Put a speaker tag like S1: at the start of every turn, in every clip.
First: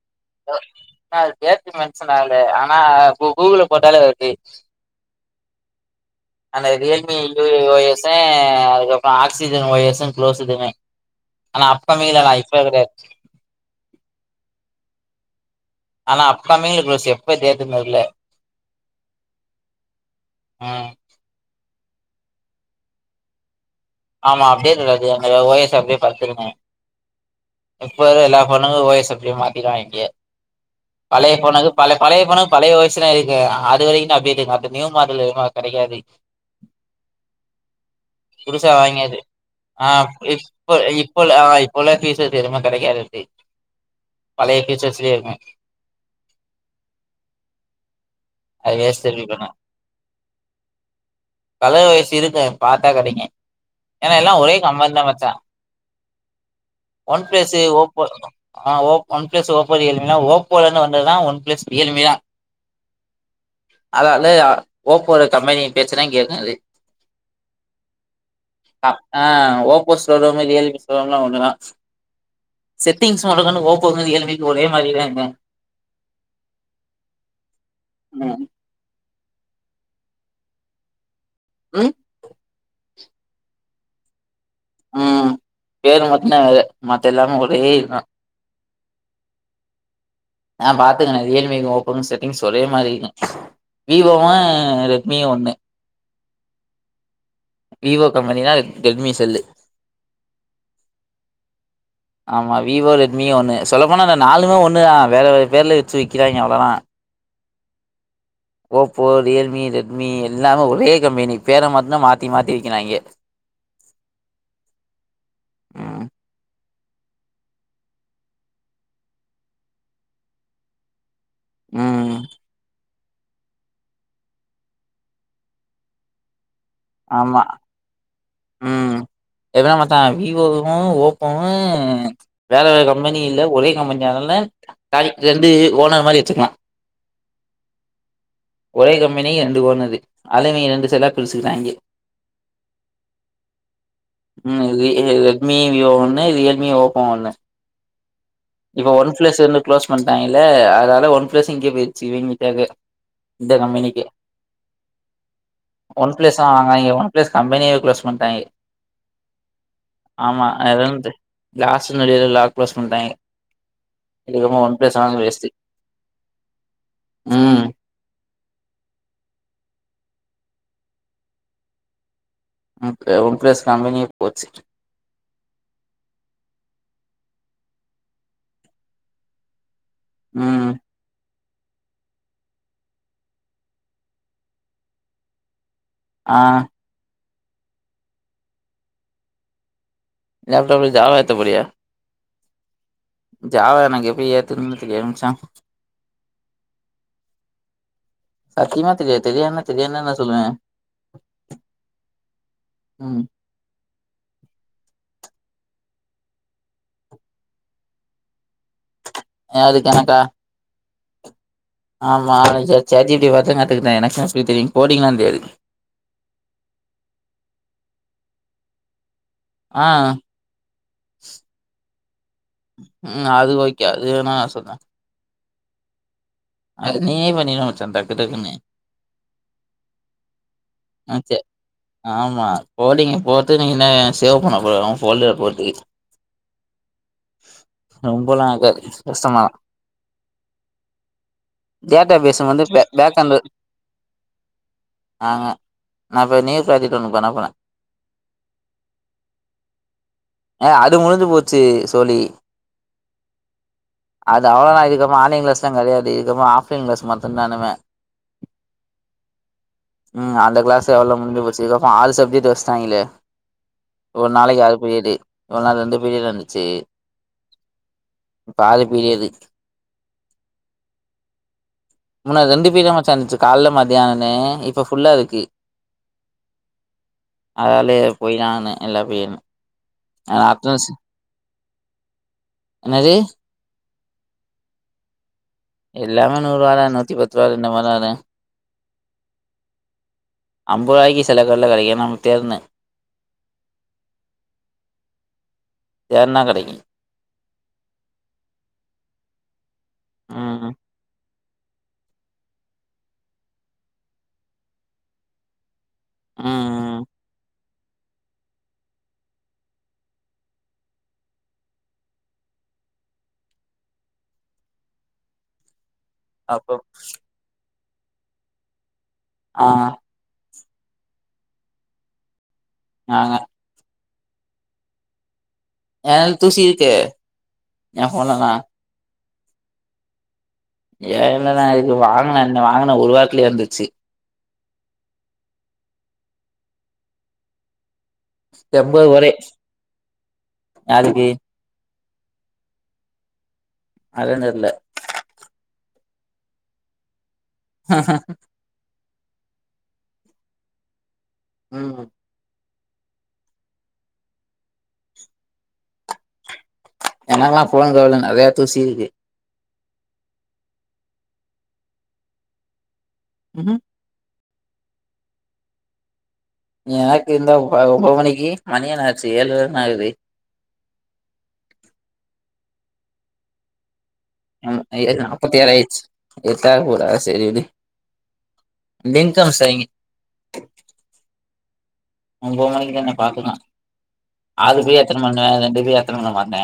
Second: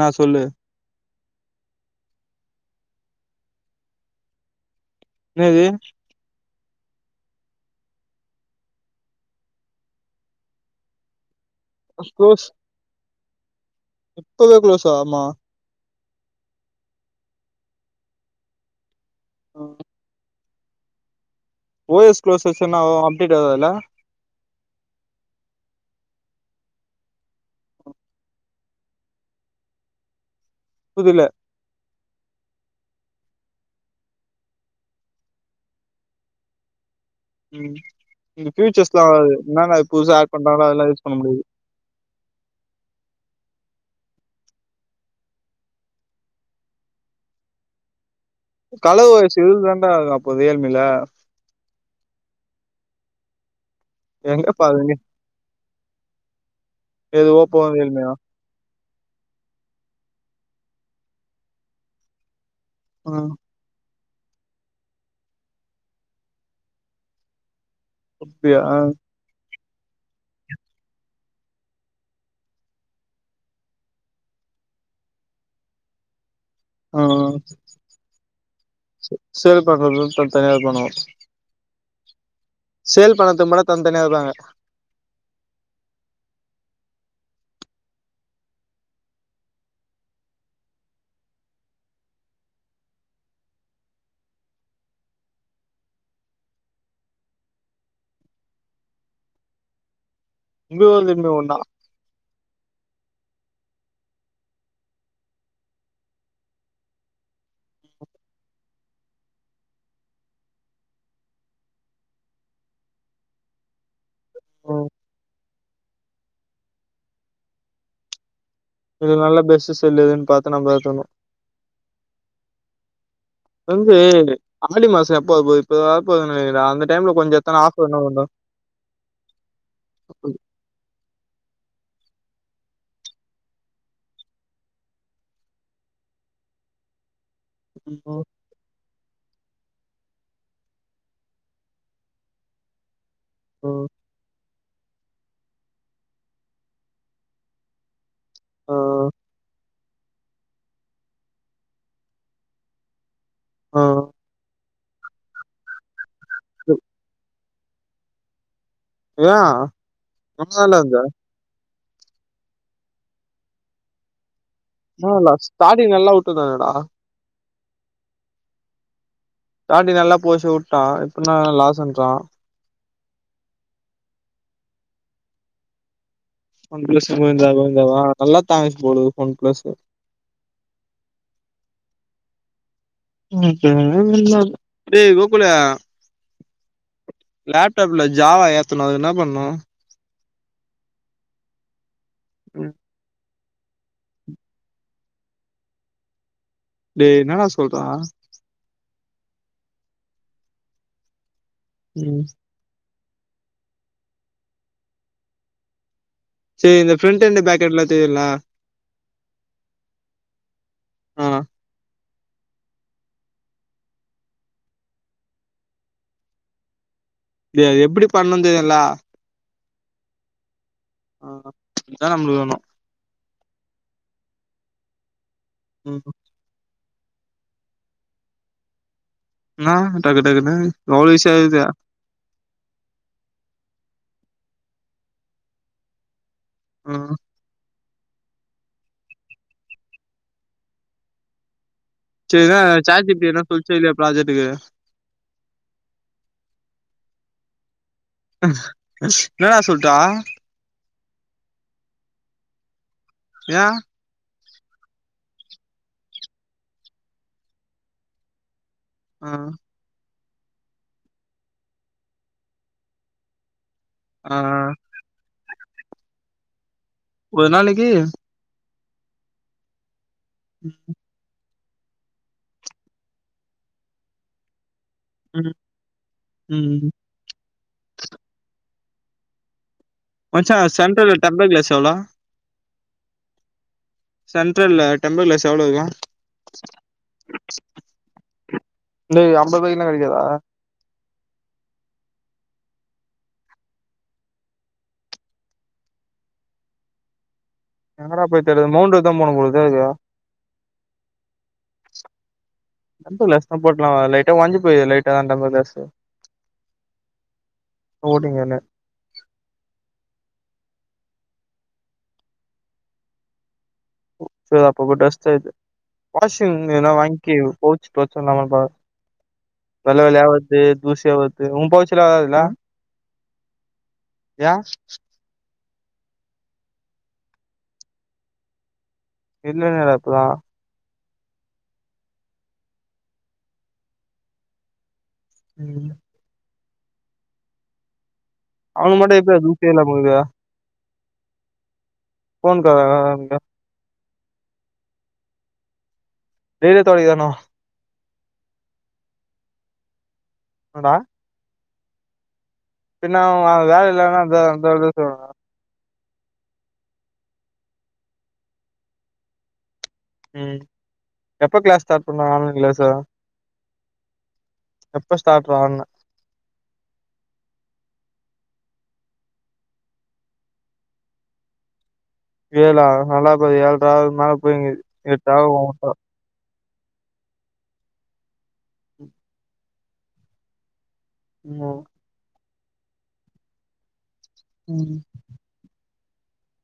S1: நா சொல்லு
S2: அது டேட் மென்ஷன் ஆகல ஆனா கூகுள போட்டாலே இருக்கு
S1: என்னது
S2: அந்த ரியல்மி ஓஎஸும் அதுக்கப்றம் ஆக்சிஜன் ஓயஸ் குளோஸ்துமே அன அப் கமிங்கல தா
S1: க்ளோஸ்
S2: இப்ப கடையாது
S1: [unintelligible] ஆமா
S2: ஆனா அப்கமிங்ல குளோஸ் எப்ப டெட்டுன்னு தெர்ல
S1: ஓகே
S2: ஆ
S1: ஓயஸ் குளஸ்னும் அப்டேட் வரல
S2: ஆமா அப்டேட் வராது ஓஎஸ் அப்டியே படுத்துருமே இப்ப எல்லா போனுக்கும் ஓ ஸ் க்கு மாத்திட்டாங்க
S1: புதுல
S2: பழய போனுக்கு பழ பழைய போன் பழைய ஒ எஸ் இருக்கு அது வரைக்கும் தா அப்டேட் இருக்கு அந்த நியூ மாடல் கடைக்காது
S1: ம் இந்த
S2: புதுசா வாங்கியது
S1: பியூச்சர்ஸ்லாம்து என்ன
S2: ஆ
S1: புதுச ஆக்் பண்ணறாாலும்
S2: இப்ப
S1: அதெல்லாம் யூஸ் பண்ண
S2: இப்ப ஆ
S1: முடியாது
S2: இப்ப உள்ள ஃபீச்சர்ஸ் எதுமே கிடைக்காதுக்கு அப்டி பழைய ஃபீச்சர்ஸ்லயே இருக்கூ அது வேஸ்ட்
S1: கலவு
S2: ரிவ்யூ
S1: வயசு
S2: பண்ண
S1: இது தாண்டா ஆகும் அப்போ இ எம் ஐயில
S2: கலர் வயசு இருக்கூ பாத்தா கடைக்கூ ஏனா எல்லா
S1: எங்க
S2: ஒரே
S1: பாக்குறீங்க
S2: கம்பந் தான் மச்சா ஒன்
S1: எது
S2: ஃபேஸ் ஓப்போ
S1: ரியல்மியா
S2: ஆ ஓ ஒன் ஃபேஸ் ஓப்போ ரியல்மனா ஓப்போலந்து வந்ததுதான் ஒன் ஃபேஸ் ரியல்மிதான்
S1: ஆ
S2: அதா வந்து ஓப்போல கம்பெனி பேச்சுனா கேக்காது
S1: அப்டி ஆ
S2: ஆ ஓப்போ ஸ்டோரோம் ரியல்பி ஸ்டோரோம்லா ஒண்ணு தா செட்டிங்ஸ் மட்டுதான ஓபோ இந்தமாரி ஏளிள்மைக்கு ஒரே மாதிரறாங்க
S1: ம்
S2: ம்
S1: செ செரி பா [unintelligible] தனியாக பண்ணுவம்
S2: உம்
S1: சேல் பணத்து முட தனி தனியா இருகாங்க
S2: உம் பேரு மத்தனா வேர மத்த எல்லாமே ஒரே இதுதா ஆ பாத்துக்கோன ரியல்பி ஓப்போகூ செட்டிங்ஸ் ஒரே மாரி இருக்கூ விவோவும் ரெட்மியும் ஒண்ணு விவோ கம்பெனினா அது டெம்மி செல்லு
S1: உங்க [unintelligible] ஒன்னா
S2: ஆமா விவோ ரெட்மியும் ஒண்ணு சொல்லப்போனா அந்த நாலுமே ஒண்ணு தான் வேற வேற பேர்ல வச்சு விக்கிறாங்க அவ்ளோதா ஓப்போ ரியல்மி ரெட்மி எல்லாமே ஒரே கம்பெனி பேர மட்டுதா மாத்தி மாத்தி வெகிராயிங்க
S1: ம்
S2: ம்.
S1: இது நல்ல பெஸ்ட் செல்லுதுன்னு பாத்து நம்ப எத்தனு
S2: உம்
S1: வந்து ஆடி மாசோ எப்ப இப்ப அந்த டைம்ல கொஞ்சோ
S2: ஆமா
S1: எத்தனா ஆஃபர் என்ன பண்றா
S2: ம் எதுன மச்சா விவோ போவு ஓப்போவு வேற வேற கம்பெனி இல்ல ஒரே கம்பெனி தா ஆனால காரி ரெண்டு ஓனர் மாரி வச்சுக்கலா
S1: ஆ
S2: ஒரே கம்பெனி ரெண்டு ஓனரு அதுவே ரெண்டு சைடா பிரிச்சிகிராங்க
S1: ஓ
S2: ம் ரெட்மி விவோ ஒண்ணு ரியல்மி ஓப்போ ஒண்ணு இப்ப ஒன் ஃபிளஸ் என்ன க்ளோஸ் பண்ணிட்டாங்கல்ல அதனால ஒன் பிளஸ் இங்கே போயிருச்சு இவிங்காக இந்த
S1: ஆ
S2: கம்பெனிக்கு ஒன் ப்ளஸ் வாங்க நீங்க ஒன் ப்ளஸ் கம்பெனிய க்ளோஸ் பண்ட்டாங்க
S1: ஏன்
S2: ஆமா
S1: நல்லால இருந்த
S2: ஏதாந்து காஸ் ந லா ப்ளஸ் பண்ணிட்டாங்க [unintelligible]
S1: ஆ இல்ல ஸ்டாடிங் எல்லா உட்ரின்தாங்கலேடா
S2: ம்
S1: தாட்டி நல்லா போசி உட்டா இப்பனா லாஸ்ன்றா
S2: ஒன் ப்ளஸ் கம்பெனி போச்சு
S1: ஒன் ப்ளஸ் கோவிந்தா கோவிந்தாவா நல்லா தா போது ஒன் ப்ளஸ்
S2: உம்
S1: [unintelligible] ஏ கோகுல
S2: ஆ
S1: லேப்டப்ல ஜாவா ஏத்தணு அது என்ன பண்ணு
S2: லேப்டப்ல ஜாவா ஏத்த போரியா
S1: ம்
S2: ஜாவா எனக்கு எப்டி ஏத்தனு தெரியாது மச்சா
S1: டேய் என்னடா சொல்றா
S2: சத்தியமா தெரியாது தெரியாதுன்னா தெரியாதுன்தானா சொல்லுவ
S1: ம்
S2: ம்
S1: சேர் இந்த ஃப்ரெண்ட் எண்ட் பேக் எண்ட்லா தெரியுல
S2: யாதுக்கு எனக்கா
S1: ஆ
S2: ஆமா ஜாட் ஜீ பீ டி பாத்துதா கத்துக்குட்ட எனக்கு எப்டி தெரியு கோடிங்லா தெரியாது
S1: இது எப்டி பண்ணுந் தெரியுல
S2: ஆ
S1: ஆ இதா நம்பளுக்கு வேணு
S2: ம் அது ஓகே அது வேணா நா சொல்த
S1: ம்
S2: அது நீயே பண்ணிர்லா மச்சா டக்கு டக்குன்னு
S1: மா டக்கு டக்குன்னு எவ்ளோ
S2: ஆ சேட்
S1: ஈசியா இருக்குது
S2: ஆமா கோடிங்க போட்டு நீங்க என்னாங்க சேவ் பண்ண போடு ஃபோல்டுல போட்டு
S1: ம்
S2: ரொம்பலா ஆகாது இஸ் கஷ்டந்தா டேட்டா பேசு
S1: சரி என்ன
S2: வந்து பே
S1: chat G
S2: back
S1: P T
S2: end
S1: என்ன சொல்ச்சா இல்லையா ப்ராஜெக்டுக்கு
S2: ஆஹ நா இப்போ நியூ ஃப்ராஜெக்ட் ஒன்னு பண்ண போற
S1: என்னடா சொல்ட்டா
S2: அ அது முடிஞ்சு போச்சு சோழி
S1: யா
S2: அது அவ்ளோதா இதுக்கபோ ஆன்லைன் கிளாஸ்லா கடையாது இதுக்கப்புறோ ஆஃப்லைன் கிளாஸ் மட்டுந்தா இனிமமே
S1: ம்
S2: ம் அந்த கிளஸ் எவ்ளோ முஞ்சி போச்சு இதுக்கப்போ ஆள் சப்ஜெக்ட் வச்டாங்களே ஒரு
S1: ஆ
S2: நாளைக்கு யாரு பீரியடு ஒரு நாள் ரெண்டு பீரியடு இருந்துச்சு
S1: ஒரு நாளைக்கி
S2: பாதி புரியாது
S1: ம் ம்
S2: முன்ன ரெண்டு பீரியட் தா மாச்ச இருந்துச்சு கால்ல மதியானோனு இப்போ ஃபுல்லா இருக்கு
S1: ம் ம்
S2: அதாலே போய் தா ஆவுனு எல்லா பீரயடுமே
S1: மச்சா சென்டரல்ல டெம்பர் கிளாஸ் எவ்ளோ
S2: என்னது
S1: சென்டரல்ல டெம்பர் க்ளாஸ் எவ்ளோ இருக்கு
S2: எல்லாமே நூறுவாதா நூத்தி பத்து ரூவா இந்த மாரி தா இருக்கு
S1: இது அம்பதுரூபாய்க்லா கடைக்காதா
S2: அம்பதுரூவாய்க்கு சிலகட்ல கடைக்கு நம்ம தேட்னு தேர்னா கெடைக்கு
S1: எங்கடா போய் தேட்றது மௌன்ட் ரோடு தா போனு போலருக்கு [unintelligible]
S2: ம் ம்
S1: ரொம்ப லஸ்தா பட்றா லைட்டா ஒட்ஞ்சி போய்து லைட்டா அந்த மாரி லாஸ் ஸு
S2: ம் ம்
S1: ஓடிங்கனு ச அப்பப்ப டஸ்ட் ஆது வாஷிங்
S2: அப்போ
S1: எனா வாங்கி போ ஸ்டோச்சின் ந பா
S2: ஆ
S1: வெள்ள வெள்ள ஆவது தூசி ஆவது உன் பவுச்சுல ஆவாதுல்ல
S2: ஆஹா
S1: ஏ
S2: எனக் தூசி இருக்கு என் ஃபோன்லதா
S1: இல்லங்கிற அப்பனா
S2: ஏ இல்லன்னா இது வாங்குன அன்ன வாங்குனது ஒருவாரத்துலயே வந்துர்ச்சு
S1: ம் அவனுக்கு
S2: டெம்பர்
S1: மட்டு
S2: வரி
S1: எப்டிடா தூசியே இல்லாம இருக்குதா
S2: நாளைக்கு
S1: ஃபோன் கவரா அதலா விடு
S2: அதா தெரில
S1: வெளிய தொடைக்கணு
S2: ஹஹ
S1: அடா
S2: ம்
S1: பின்ன அவ வேல இல்லன்னா அப்டிதா அந்த இது சொல்லுவாங்க
S2: எனக்குலா ஃபோனு கவர்ல நெறயா தூசி இருக்கு
S1: ம் எப்ப கிளாஸ் ஸ்டார்ட் பண்ணுவாங்க ஆன்லைன் கிளாஸு
S2: ம்
S1: எப்ப ஸ்டார்ட்றான்ன
S2: நீ எனக்கு இருந்தா ஒன்ம்பது மணிக்கு மணி என்ன ஆச்சு ஏழு தான ஆகுது
S1: ஏழா நல்லாபாரு ஏழ்ற ஆவுது மேல போயிங்குது
S2: ம் ஏழு
S1: எட்டாகு
S2: நாப்பது ஏழு
S1: மொத்தோ
S2: ஆச்சு எட்டாக போதா விடு சரி பின்கம் செய்ங்க
S1: மு
S2: ஒன்பது மணிக்கு தான பாத்துக்கலா
S1: ம்
S2: அதுக்குள்ள எத்தன மணி நேர செண்டு [inaudible] எத்துன்னு வருவா உங்க அண்ண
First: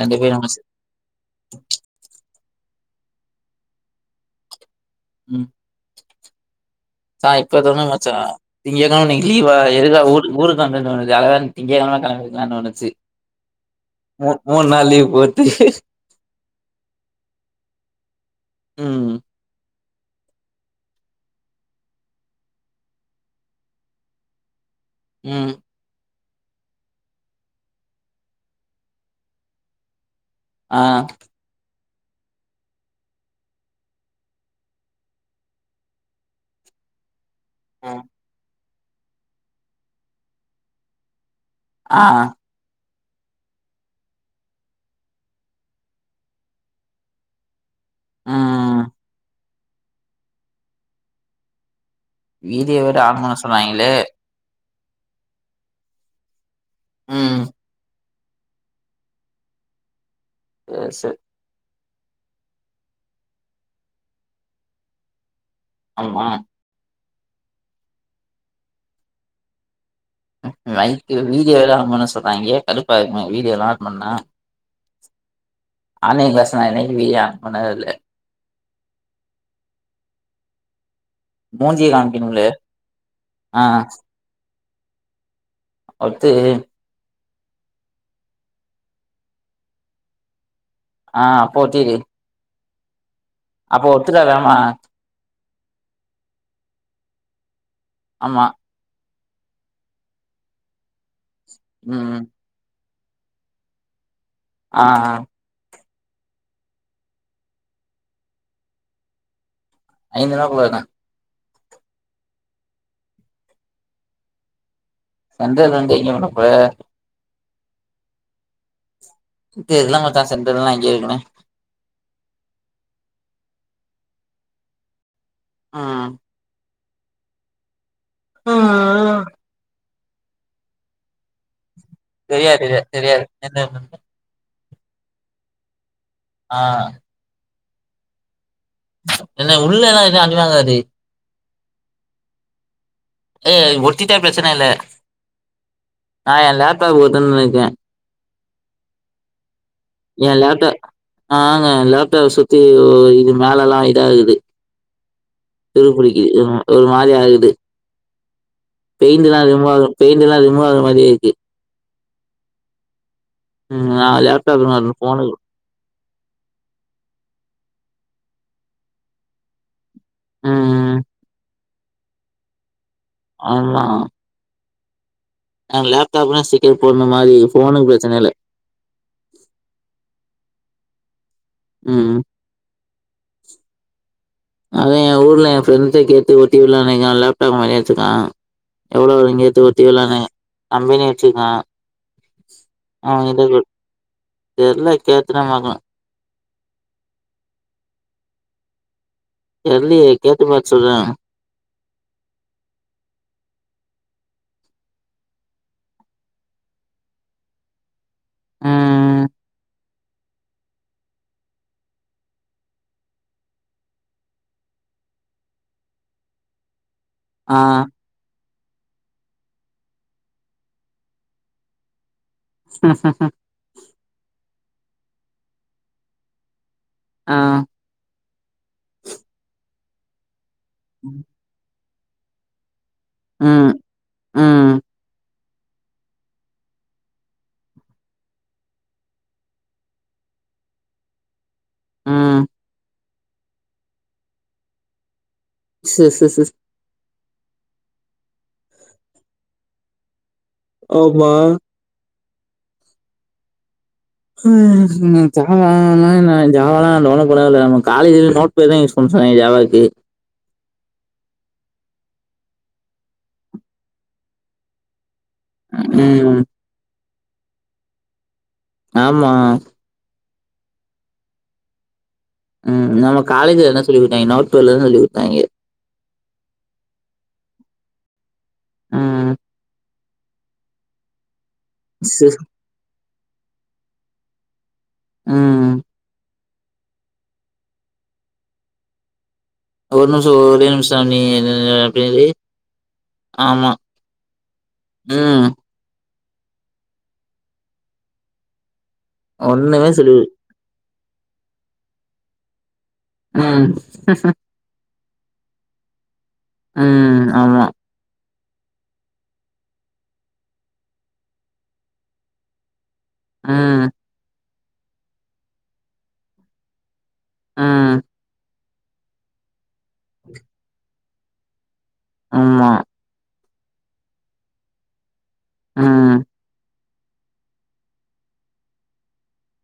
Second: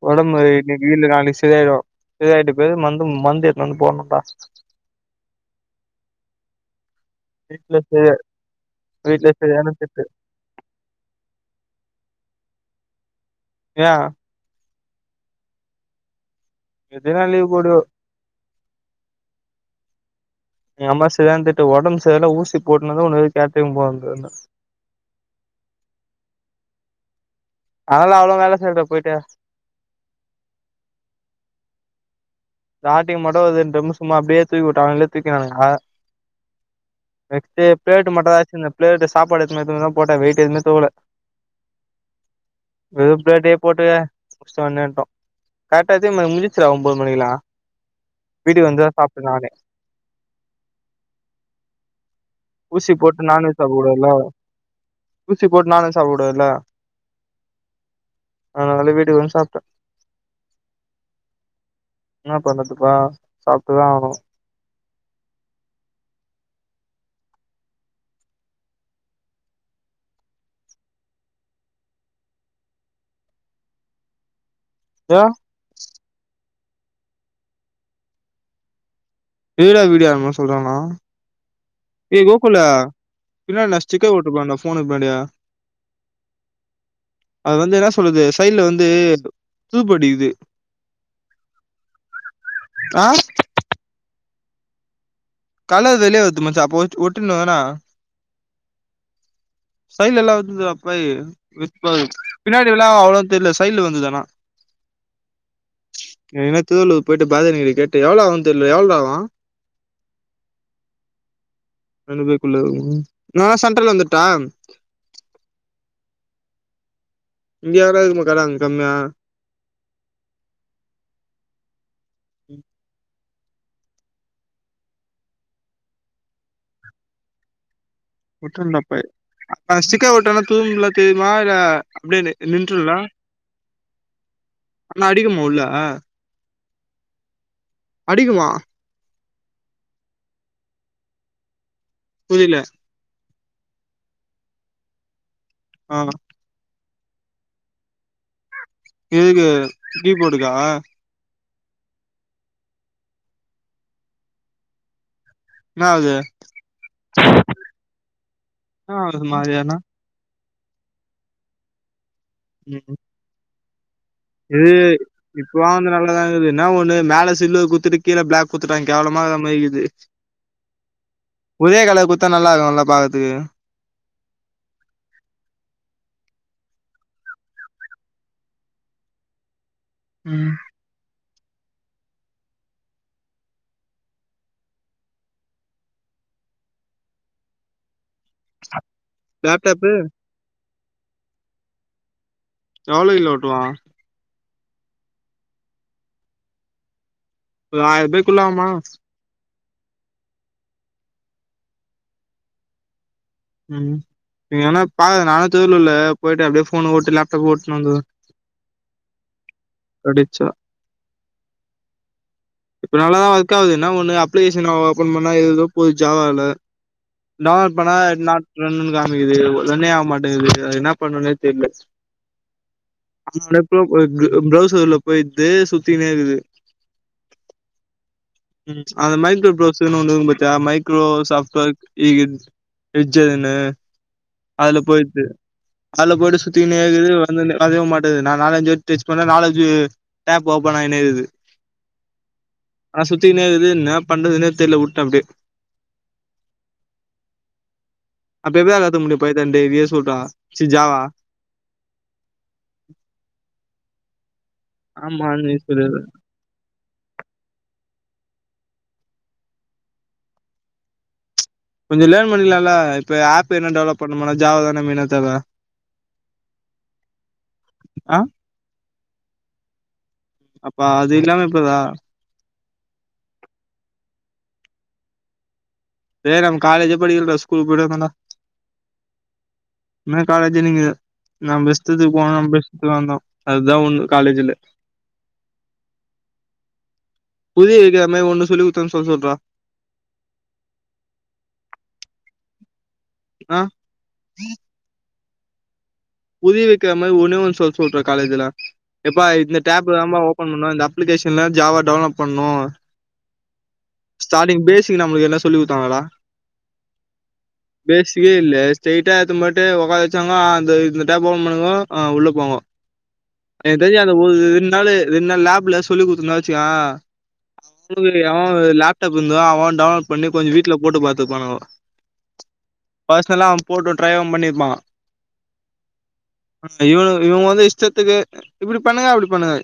S2: ரெண்டு பேர்
S1: உடம்பு
S2: முடிச்சு
S1: இன்னைக்கு இல்ல நாளைக்கு சரியாய்டு சரியாயிட்ட பெறகு மந்து மந்து எத்துன்னு வந்து போணும்ப்பா
S2: ம் ச்சா இப்ப
S1: வீட்ல
S2: தொறந்த
S1: செரி
S2: மச்சா திங்ககிழம அன்னைக்
S1: வீட்ல
S2: லீவா
S1: சரியான திட்டு
S2: எதுக்காக ஊருக் ஊருக் கெளம்புறன்டா உனக்கு யாராவன் திங்ககிழமதா கெளம்புவீங்கனா நெனச்சு
S1: ஏ
S2: மு மூண் நாள் லீவ் போட்டு
S1: எதுனா லீவ் பொடு
S2: ம்
S1: எங்க அம்மா செரியான திட்டு உடம்பு செரில ஊசி போட்டுனுதா உனக்கு கேட்ரிங் போறது னு
S2: ம்
S1: அவளாலதா வேல செய்ற போய்ட்டு
S2: ஆ
S1: ராட்டி மட்டு வச்சுன் டிரம்மு சும்மா அப்டியே தூக்கி விட்டா அவனுங்களே தூக்கினானுங்க நெட்டு ப்ளேட்டு மட்டுந்தா வச்சுருந்த ப்ளேட்டு சாப்பாடு எத்துன்னு வரதுக்குதா போட்ட வெய்ட் எதுமே தூக்கல
S2: ஆ
S1: வெ பிளடே போட்டுஷ்டம் வந்துட்டோம் கரெக்டாத்தி முடிச்சிரா ஒன்ம்பது மணிக்கல்லா வீட்டுக்கு
S2: ம்
S1: வந்து தா சாப்பிட்டு நானே
S2: வீடியோ
S1: ஊசி
S2: வேற ஆன்
S1: போட்டு
S2: பண்ண
S1: நானும்
S2: சொன்னாங்களே
S1: சாப்பிடல ஊசி போட்டு நானும் சாப்பிடல
S2: ம்
S1: அதனால வீட்டுக்கு வ சாப்பிட்டேன்
S2: ஆ ச
S1: என்ன பண்ணறதுப்பா சாப்பிட்டுதா ஆகனும்
S2: ஆமா வைக்கு வீடியோ எல்லாம் ஆகும்னு சொல்றாங்கயே கடுப்பாங்க வீடியோ எல்லா ஆட் பண்ணிட்டா
S1: ஏ
S2: ஆன்லைன் கிளாஸ் நான் என்னைக்கு [unintelligible]
S1: வடா வீடியா சொல்றாங்களா
S2: மூஞ்சிய
S1: ஏய்
S2: காமிக்கணும்ல
S1: கோகுல
S2: ஆ
S1: பின்ன நஷ்டிக்கட்ட இருப்பண்டா ஃபோன் இருப்பண்டா
S2: அது
S1: அது வந்து என்ன சொல்றது சைட்ல வந்து தூப்படிக்குது
S2: ஆ போட்டி
S1: ஆ
S2: அப்போ ஒத்துக்க வேணாமா
S1: கல வெளியே வருது மச்சா அப்போ ஒட்டும்ன்னா
S2: ஆமா
S1: சைல் எல்லாம் வது அப்ப இப்ப
S2: ம்
S1: பின்னாடி எல்லா அவளோ தெரியல சைட்ல வந்து ஆனா
S2: அ அ
S1: என்ன தூ போயிட்டு பாதி நீங்க கேட்டு எவ்ளோ ஆகும் தெரியல எவ்ளோ ஆகும்
S2: [unintelligible]
S1: நான் சென்ட்ரல வந்துட்டன்
S2: சென்ட்ரல வந்து இங்க என்ன பண்ணபோற
S1: இங்க [unintelligible] கம்மியா
S2: இது இதெல்லா மச்சான் சென்ட்ரல் தான் இருக்கேன் ஆ
S1: உட்டுனு நப்பன் ஆ சிக்கட்டனா தூபல தெரியுமா இல்ல அப்டியே
S2: தெரியாது தெரியா
S1: நின்றுலாம்
S2: தெரியாது
S1: ஆனா அடிக்குமா உள்ள
S2: ஆ
S1: அடிக்குமா
S2: என்ன உள்ளல்லாம் அடிவாங்காது
S1: புரியல
S2: ஏ ஒத்திட்டா பிரச்சன இல்ல
S1: ஆ
S2: ஆ எல்லாத்தா போதுன்னுக்கேன்
S1: இதுக்கு
S2: என் லேப்டாப் ஆங்க லேப்டாப் சுத்தி இது மேல எல்லா இதா இருக்கு
S1: என்னா ஆவுது
S2: துருபிடிக்குது ஒரு மாதி ஆகுது
S1: என்னா ஆவுது
S2: பெயிண்ட்லாம் ரொம்ப
S1: மாரியானா
S2: பெயண்ட்லாம் ரிமுவ் ஆ மாதிரி இருக்கு
S1: ம்
S2: ம் ஆ
S1: இது இத் வாங்கு நல்லாதாகுது இன்னா ஒண்ணு மேல சில்வர் குத்துட்டு கீழே ப்ளாக் குத்துட்டாங் கேவ்லமாகுற மேரிகுது
S2: ம் ம்
S1: உதிய கலர் குத்தா நல்லார்க்கோல்ல பாக்கர்த்துக்கு
S2: அம்மா நாங்க லேப்டாப்லா ஸ்டிக்கரு போன மாதிரி ஃபோனுக் ப்ரச்சன இல்ல
S1: ம்
S2: ம் ம் அத என் ஊர்ல என் ஃப்ரண்ட்ஸ கேட்டு ஒட்டி உட்லாமே எ லேப்டாப் மாரி எட்த்துட்டான் எவ்வளவு இங்கத்து ஒரு
S1: லேப்டாப்பு
S2: தேவ்லானே கம்பெனி வெச்சிருக்கா
S1: எவ்ளோ
S2: அவன்
S1: கிலோ
S2: கிட்ட
S1: ஓட்டுவா
S2: குட தெர்ல கேட்டுதா பாக்ணோ
S1: ஒரு ஆயர்பாய்க்குல்ல ஆவுமா
S2: தெர்லியே கேட்டு பாத் சொல்ற
S1: ம் நீவேனா பாரு நானு திருவளூர்ல போய்ட்டு அப்டே ஃபோனு ஒட்டு லேப்டாப் ஒட்னு வந்துர்ற
S2: ம் ம்
S1: படிச்சா இப்ப நல்லாதா ஒர்க் ஆவுது என்ன ஒண்ணு அப்ளிகேஷன ஓபன் பண்ணா எதேதோ போது ஜாவால
S2: ஆ.
S1: டவ்ண்லோட் பண்ணா நாட் ரன்னுன் காமிக்குது ரன்னே ஆவ் மாட்டேங்குது என்ன பண்ணுன்னே தெர்ல [unintelligible] ப்ரௌசர்ல போய்ட்டு சுத்தினேருகுது
S2: ஆ
S1: ம் அந்த மைக்ரோ ப்ரௌஸர் ஒன்னு இருக்கோ பாத்திய மைக்ரோ சாப்ட்வர் இ எஜ்ஜெருன்னு
S2: ம். ம்.
S1: அத்ல போய்ட்டு அத்ல போய்ட்டு சுத்திகினேகிது வந்துனே வர்வே மாட்டேது நா நாலஞ்சி டெச் பண்ண நாலஞ்சு டேப் ஓப்பன் ஆய்னேகுது
S2: ம்
S1: ஆ சுத்திநேக்குது இன்னா பண்றதுனே தெர்ல உட்ட அப்டே
S2: சேர் சேர் சிஸ்
S1: அப்ப எப்டிதா ஏத்த முடியு பய் தண்டேவிய சொல்றா சி ஜாவா
S2: ஆம்மா நா
S1: ஆமா நீ
S2: ஜாவா [unintelligible]
S1: சொல்லிரு
S2: ஜாவாலா நா டவ்ண்லோட் பண்ணவேல நம்ம காலேஜ்ல நோட் பேட் தாயூஸ் பண்வ ஜாவாக்கு
S1: கொஞ்சோ லேர்ன் பண்ணிக்லால்ல இப்ப ஆப் எத்னா டெவ்லப் பண்ணம்னா ஜாவா தானே மெய்னாத் தேவ
S2: ம்
S1: அ
S2: ஆமா
S1: அப்ப அது இல்லாம எப்புர்றா
S2: ம் நம்ம காலேஜ்ல என்ன சொல்லி குத்தாய்ங்க நோட் பேட்லதா சொல்லி குத்தாய்ங்க
S1: டே நாம காலேஜ்ஜே படிக்லா டா ஸ்கூல் போய்ட்டு வந்தோ டா
S2: ம்
S1: இன்ன காலேஜ்ஜி நீங்க நம்ப இஷ்டத்துக்கு
S2: சு
S1: போனோ நம்ப இஷ் க்கு வந்தோ அதுதா உண்ம காலேஜ்ஜில
S2: ம்
S1: புரிய வெக்ற மாரி ஒண்ணு சொல்லி குத்தாங்னு சொல்ல சொல்றா
S2: ஒரு நிம்ஷோ ஒரே நிம்ஷோ நீ அப்டே இரு
S1: ஆ
S2: ஆமா ம்
S1: புதிய வைக்கிற மாரி ஒணே ஒன் சொல் சொல்றே காலேஜ்ல எப்பா இந்த
S2: ஒண்ணுமே
S1: டேப்
S2: சொல்லி
S1: தாப்பா ஒப ன் பண்ணனு இந்த அப்ளிகேஷன்ல ஜாவா டவுலோட் பண்ணனு
S2: ம்
S1: ஸ்டார்டிங் பேஸிக் நம்மளுக்கு என்ன சொல்லி கொடுத்தாங்களடா
S2: ம் ஆமா
S1: பேஸிக்கே இல்லே ஸ்ட்ரைட்டா ஏத்து போயிட்டு உட்க்கா வச்சாங்கோ அந்த இந்த டேப் ஓபன் பண்ணுங்கோ உள்ள போங்கோ என்
S2: ம்
S1: தெரிஞ்சி அந்த ஒரு ரெண்டு நாள் ரெண்டு நாள் லேப்ல சொல்லி குடுத்தன்னா
S2: ம்
S1: வச்சுக்கோயே [inaudible] அவன் லேப்டாப் இருந்தா அவன் டவுன்லோட் பண்ணி கொஞ்சோ வீட்ல போட்டு பாத்துக்குவானுக
S2: ஆமா
S1: பர்சனலா அவ போட்டு டிரரைவ பண்ணிருப்பா
S2: ஆ
S1: இவனு இவுங்க வந்து இஷ்டத்துக்கு இப்டி பண்ணுங்க அப்டி பண்ணுங்க